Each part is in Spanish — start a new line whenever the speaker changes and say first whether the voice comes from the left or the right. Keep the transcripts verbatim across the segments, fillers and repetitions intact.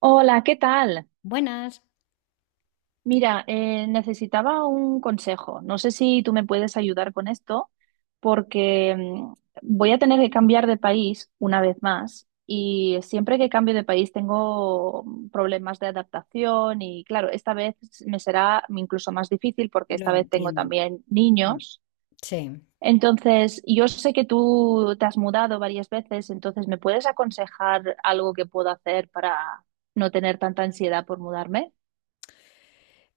right: Hola, ¿qué tal?
left: Buenas.
right: Mira, eh, necesitaba un consejo. No sé si tú me puedes ayudar con esto, porque mm, voy a tener que cambiar de país una vez más y siempre que cambio de país tengo mm, problemas de adaptación y claro, esta vez me será incluso más difícil porque
left: Lo
right: esta vez tengo
left: entiendo.
right: también
left: Mm.
right: niños.
left: Sí.
right: Entonces, yo sé que tú te has mudado varias veces, entonces, ¿me puedes aconsejar algo que puedo hacer para no tener tanta ansiedad por mudarme?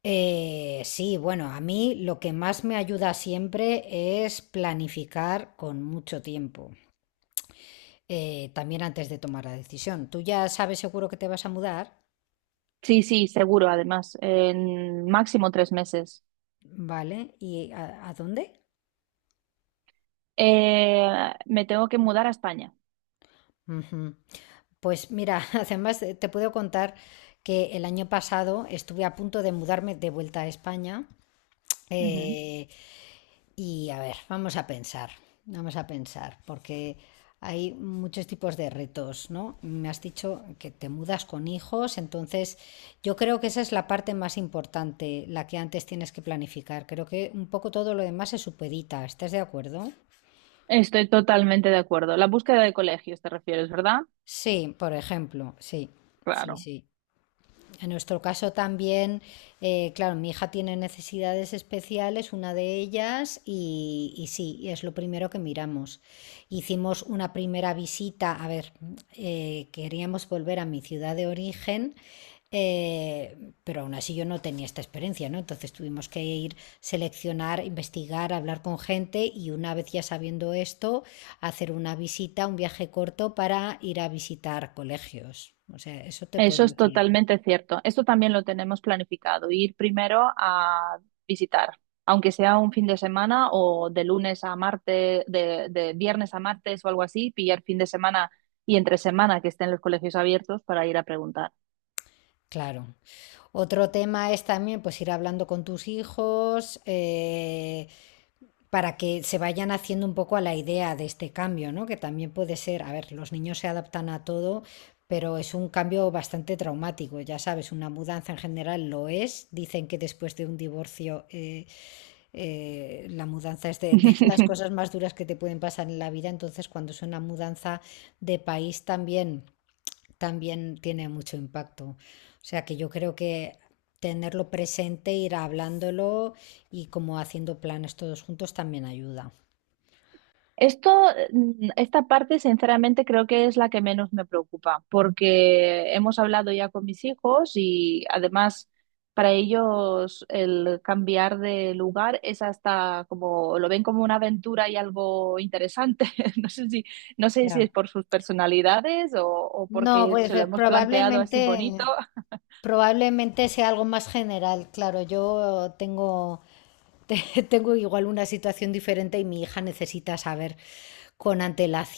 left: Eh, sí, bueno, a mí lo que más me ayuda siempre es planificar con mucho tiempo, eh, también antes de tomar la decisión. Tú ya sabes seguro que te vas a mudar,
right: Sí, sí, seguro, además, en máximo tres meses.
left: ¿vale? ¿Y a, a dónde?
right: Eh, me tengo que mudar a España.
left: Ujú. Pues mira, además eh, te puedo contar que el año pasado estuve a punto de mudarme de vuelta a España.
right: Ujú.
left: eh, Y a ver, vamos a pensar, vamos a pensar, porque hay muchos tipos de retos, ¿no? Me has dicho que te mudas con hijos, entonces yo creo que esa es la parte más importante, la que antes tienes que planificar. Creo que un poco todo lo demás se supedita, ¿estás de acuerdo?
right: Estoy totalmente de acuerdo. La búsqueda de colegios, te refieres, ¿verdad?
left: Sí, por ejemplo, sí, sí,
right: Claro.
left: sí. En nuestro caso también, eh, claro, mi hija tiene necesidades especiales, una de ellas, y, y sí, es lo primero que miramos. Hicimos una primera visita, a ver, eh, queríamos volver a mi ciudad de origen, eh, pero aún así yo no tenía esta experiencia, ¿no? Entonces tuvimos que ir, seleccionar, investigar, hablar con gente y una vez ya sabiendo esto, hacer una visita, un viaje corto para ir a visitar colegios. O sea, eso te
right: Eso
left: puedo
right: es
left: decir.
right: totalmente cierto. Esto también lo tenemos planificado, ir primero a visitar, aunque sea un fin de semana o de lunes a martes, de, de viernes a martes o algo así, pillar fin de semana y entre semana que estén los colegios abiertos para ir a preguntar.
left: Claro. Otro tema es también pues ir hablando con tus hijos eh, para que se vayan haciendo un poco a la idea de este cambio, ¿no? Que también puede ser, a ver, los niños se adaptan a todo, pero es un cambio bastante traumático, ya sabes, una mudanza en general lo es. Dicen que después de un divorcio eh, eh, la mudanza es de, de las cosas más duras que te pueden pasar en la vida, entonces cuando es una mudanza de país también también tiene mucho impacto. O sea que yo creo que tenerlo presente, ir hablándolo y como haciendo planes todos juntos también ayuda.
right: Esto, mm, esta parte, sinceramente, creo que es la que menos me preocupa, porque hemos hablado ya con mis hijos y además para ellos el cambiar de lugar es hasta como, lo ven como una aventura y algo interesante. No sé si, no sé si
left: Ya.
right: es por sus personalidades o, o
left: No,
right: porque
left: pues
right: se lo
left: eh,
right: hemos planteado así bonito.
left: probablemente, probablemente sea algo más general. Claro, yo tengo, te- tengo igual una situación diferente y mi hija necesita saber con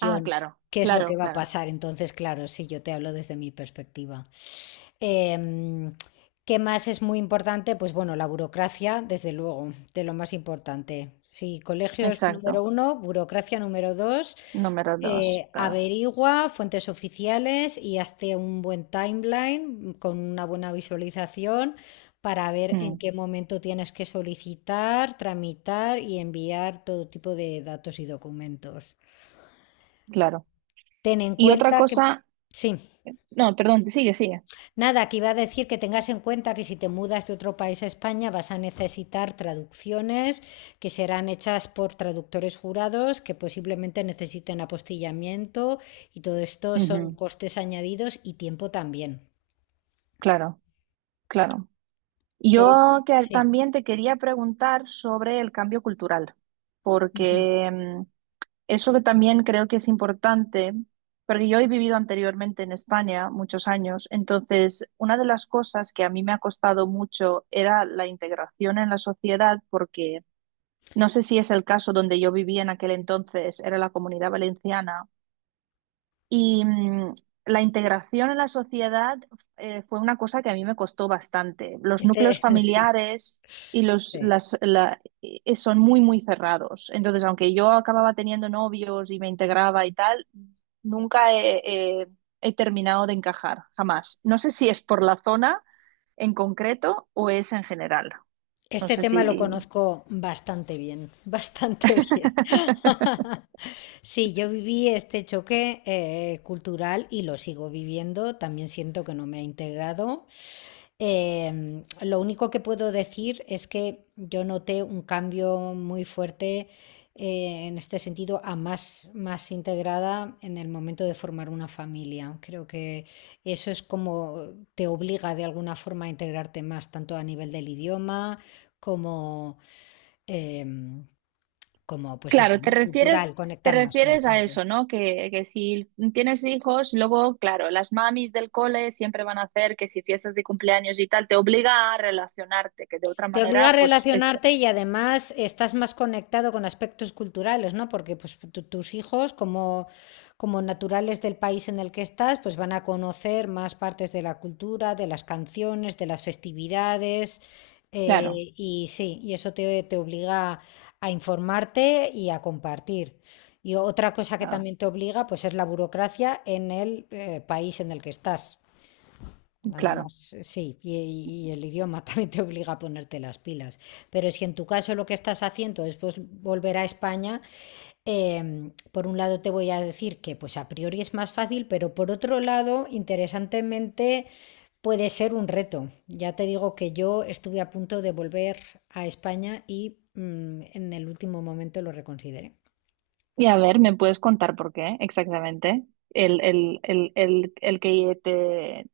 right: Ah, claro,
left: qué es lo que
right: claro,
left: va a
right: claro,
left: pasar. Entonces, claro, sí, yo te hablo desde mi perspectiva. Em, ¿qué más es muy importante? Pues bueno, la burocracia, desde luego, de lo más importante. Sí, colegios número
right: exacto.
left: uno, burocracia número dos,
right: Número dos,
left: eh,
right: claro.
left: averigua fuentes oficiales y hazte un buen timeline con una buena visualización para ver en
right: Mm,
left: qué momento tienes que solicitar, tramitar y enviar todo tipo de datos y documentos.
right: claro.
left: Ten en
right: Y otra
left: cuenta que...
right: cosa,
left: Sí.
right: no, perdón, sigue, sigue.
left: Nada, que iba a decir que tengas en cuenta que si te mudas de otro país a España vas a necesitar traducciones que serán hechas por traductores jurados que posiblemente necesiten apostillamiento y todo esto son
right: Ujú,
left: costes añadidos y tiempo también.
right: claro, claro.
left: Que
right: Yo que
left: sí.
right: también te quería preguntar sobre el cambio cultural,
left: Ujú.
right: porque mm, eso que también creo que es importante, porque yo he vivido anteriormente en España muchos años, entonces una de las cosas que a mí me ha costado mucho era la integración en la sociedad, porque no sé si es el caso donde yo vivía en aquel entonces, era la Comunidad Valenciana. Y mm, la integración en la sociedad eh, fue una cosa que a mí me costó bastante. Los
left: Este,
right: núcleos
left: sí,
right: familiares y los,
left: sí.
right: las, la- eh, eh, son muy, muy cerrados. Entonces, aunque yo acababa teniendo novios y me integraba y tal, nunca he, he- he terminado de encajar, jamás. No sé si es por la zona en concreto o es en general. No
left: Este
right: sé
left: tema lo
right: si...
left: conozco bastante bien, bastante bien. Sí, yo viví este choque eh, cultural y lo sigo viviendo. También siento que no me ha integrado. Em, lo único que puedo decir es que yo noté un cambio muy fuerte eh, en este sentido a más, más integrada en el momento de formar una familia. Creo que eso es como te obliga de alguna forma a integrarte más, tanto a nivel del idioma como, em, como pues eso,
right: Claro, te
left: ¿no? Cultural,
right: refieres, te
left: conectar más con la
right: refieres a
left: gente.
right: eso, ¿no? Que, que si tienes hijos, luego, claro, las mamis del cole siempre van a hacer que si fiestas de cumpleaños y tal, te obliga a relacionarte, que de otra
left: Te obliga a
right: manera, pues, este-
left: relacionarte y además estás más conectado con aspectos culturales, ¿no? Porque pues, tu- tus hijos, como, como, naturales del país en el que estás, pues van a conocer más partes de la cultura, de las canciones, de las festividades. eh,
right: claro,
left: y sí, y eso te, te obliga a informarte y a compartir. Y otra cosa que
right: claro,
left: también te obliga, pues es la burocracia en el eh, país en el que estás.
right: claro.
left: Además, sí, y, y el idioma también te obliga a ponerte las pilas. Pero si en tu caso lo que estás haciendo es pues, volver a España, em, por un lado te voy a decir que pues a priori es más fácil, pero por otro lado, interesantemente, puede ser un reto. Ya te digo que yo estuve a punto de volver a España y mm, en el último momento lo reconsideré.
right: Y a ver, ¿me puedes contar por qué exactamente? El, el, el, el, el que te,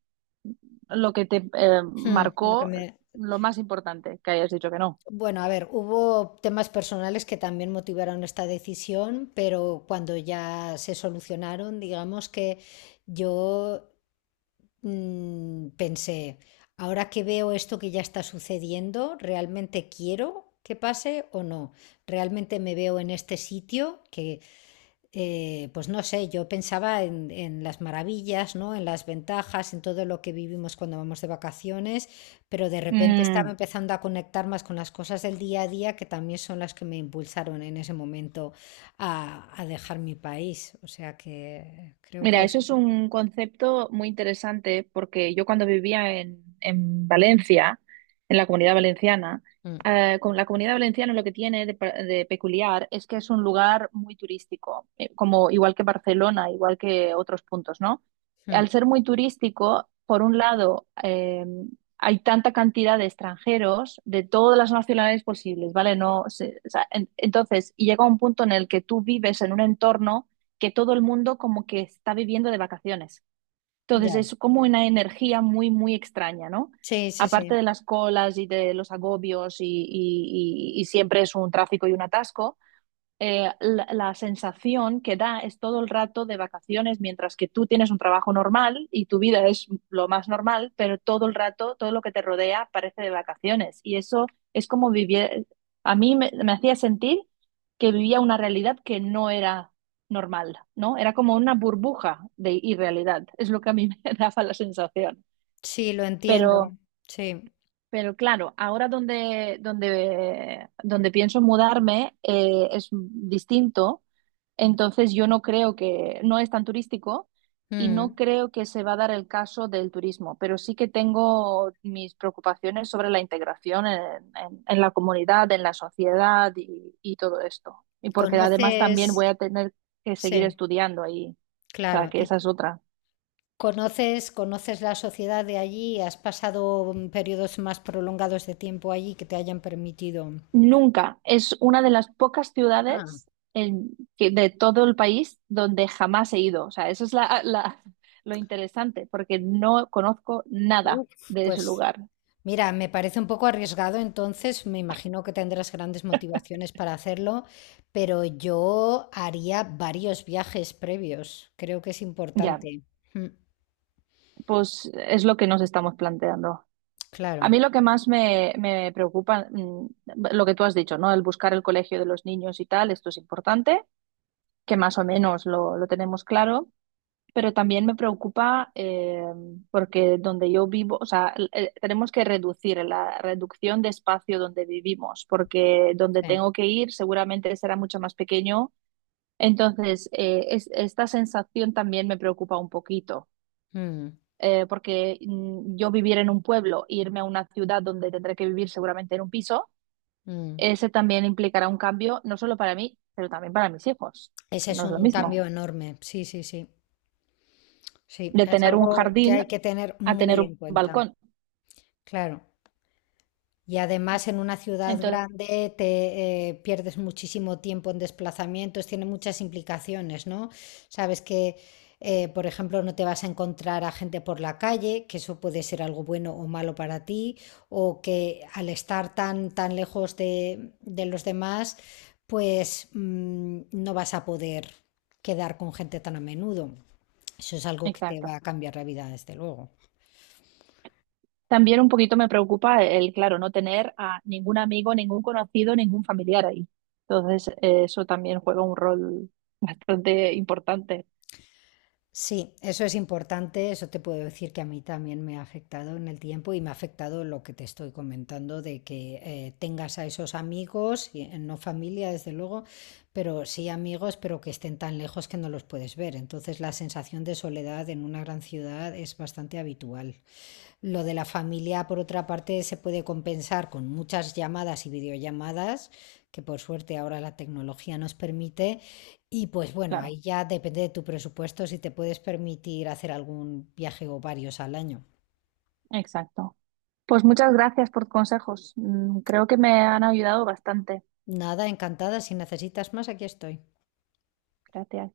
right: lo que te eh,
left: Mm, lo que
right: marcó,
left: me,
right: lo más importante, que hayas dicho que no.
left: Bueno, a ver, hubo temas personales que también motivaron esta decisión, pero cuando ya se solucionaron, digamos que yo mm, pensé, ahora que veo esto que ya está sucediendo, ¿realmente quiero que pase o no? ¿Realmente me veo en este sitio eh, pues no sé, yo pensaba en, en las maravillas, ¿no? En las ventajas, en todo lo que vivimos cuando vamos de vacaciones, pero de repente estaba
right: Mm,
left: empezando a conectar más con las cosas del día a día que también son las que me impulsaron en ese momento a, a dejar mi país. O sea que creo que
right: mira,
left: es...
right: eso es un concepto muy interesante porque yo cuando vivía en, en Valencia, en la Comunidad Valenciana,
left: Mm,
right: eh, con la Comunidad Valenciana lo que tiene de, pe- de peculiar es que es un lugar muy turístico, eh, como igual que Barcelona, igual que otros puntos, ¿no?
left: mm,
right: Al ser muy turístico, por un lado, eh, hay tanta cantidad de extranjeros de todas las nacionalidades posibles, ¿vale? No, se- o sea, en- entonces, y llega un punto en el que tú vives en un entorno que todo el mundo como que está viviendo de vacaciones. Entonces
left: ya,
right: es como una energía muy, muy extraña, ¿no?
left: sí, sí,
right: Aparte
left: sí,
right: de las colas y de los agobios y, y- y- y siempre es un tráfico y un atasco, eh, la, la sensación que da es todo el rato de vacaciones, mientras que tú tienes un trabajo normal y tu vida es lo más normal, pero todo el rato, todo lo que te rodea parece de vacaciones. Y eso es como vivir, a mí me, me hacía sentir que vivía una realidad que no era normal, ¿no? Era como una burbuja de irrealidad, es lo que a mí me daba la sensación.
left: sí, lo
right: Pero
left: entiendo, sí.
right: pero claro, ahora donde, donde, donde pienso mudarme eh, es distinto, entonces yo no creo que, no es tan turístico y no
left: Mm.
right: creo que se va a dar el caso del turismo, pero sí que tengo mis preocupaciones sobre la integración en, en- en la comunidad, en la sociedad y, y todo esto. Y porque además
left: ¿Conoces?
right: también voy a tener que seguir
left: Sí,
right: estudiando ahí, o sea,
left: claro.
right: que esa es otra.
left: ¿Conoces, conoces la sociedad de allí? ¿Has pasado mm, periodos más prolongados de tiempo allí que te hayan permitido?
right: Nunca. Es una de las pocas
left: Ah,
right: ciudades en- que- de todo el país donde jamás he ido. O sea, eso es la, la- lo interesante, porque no conozco nada
left: uf.
right: de ese
left: Pues
right: lugar.
left: mira, me parece un poco arriesgado, entonces me imagino que tendrás grandes motivaciones para hacerlo, pero yo haría varios viajes previos. Creo que es
right: Ya,
left: importante. Mm,
right: pues es lo que nos estamos planteando. A
left: claro,
right: mí lo que más me, me preocupa, mm, lo que tú has dicho, ¿no? El buscar el colegio de los niños y tal, esto es importante, que más o menos lo, lo tenemos claro. Pero también me preocupa eh, porque donde yo vivo, o sea, el- el- tenemos que reducir la reducción de espacio donde vivimos, porque donde
left: sí.
right: tengo que ir seguramente será mucho más pequeño. Entonces, eh, es- esta sensación también me preocupa un poquito,
left: Mm,
right: eh, porque mm, yo vivir en un pueblo, irme a una ciudad donde tendré que vivir seguramente en un piso,
left: mm.
right: ese también implicará un cambio, no solo para mí, pero también para mis hijos,
left: Ese
right: que no
left: es
right: es lo
left: un
right: mismo,
left: cambio enorme. Sí, sí, sí. Sí,
right: de
left: es
right: tener un
left: algo que hay
right: jardín
left: que tener
right: a tener
left: muy
right: un
left: en cuenta.
right: balcón.
left: Claro. Y además en una ciudad
right: Entonces,
left: grande te eh, pierdes muchísimo tiempo en desplazamientos, tiene muchas implicaciones, ¿no? Sabes que, eh, por ejemplo, no te vas a encontrar a gente por la calle, que eso puede ser algo bueno o malo para ti, o que al estar tan, tan lejos de, de los demás, pues mm, no vas a poder quedar con gente tan a menudo. Eso es algo que te va
right: exacto.
left: a cambiar la vida, desde luego.
right: También un poquito me preocupa el, claro, no tener a ningún amigo, ningún conocido, ningún familiar ahí. Entonces, eh, eso también juega un rol bastante importante.
left: Sí, eso es importante, eso te puedo decir que a mí también me ha afectado en el tiempo y me ha afectado lo que te estoy comentando de que eh, tengas a esos amigos, y, eh, no familia desde luego, pero sí amigos, pero que estén tan lejos que no los puedes ver. Entonces la sensación de soledad en una gran ciudad es bastante habitual. Lo de la familia, por otra parte, se puede compensar con muchas llamadas y videollamadas, que por suerte ahora la tecnología nos permite. Y pues bueno,
right: Claro,
left: ahí ya depende de tu presupuesto si te puedes permitir hacer algún viaje o varios al año.
right: exacto. Pues muchas gracias por tus consejos. Mm, creo que me han ayudado bastante.
left: Nada, encantada. Si necesitas más, aquí estoy.
right: Gracias.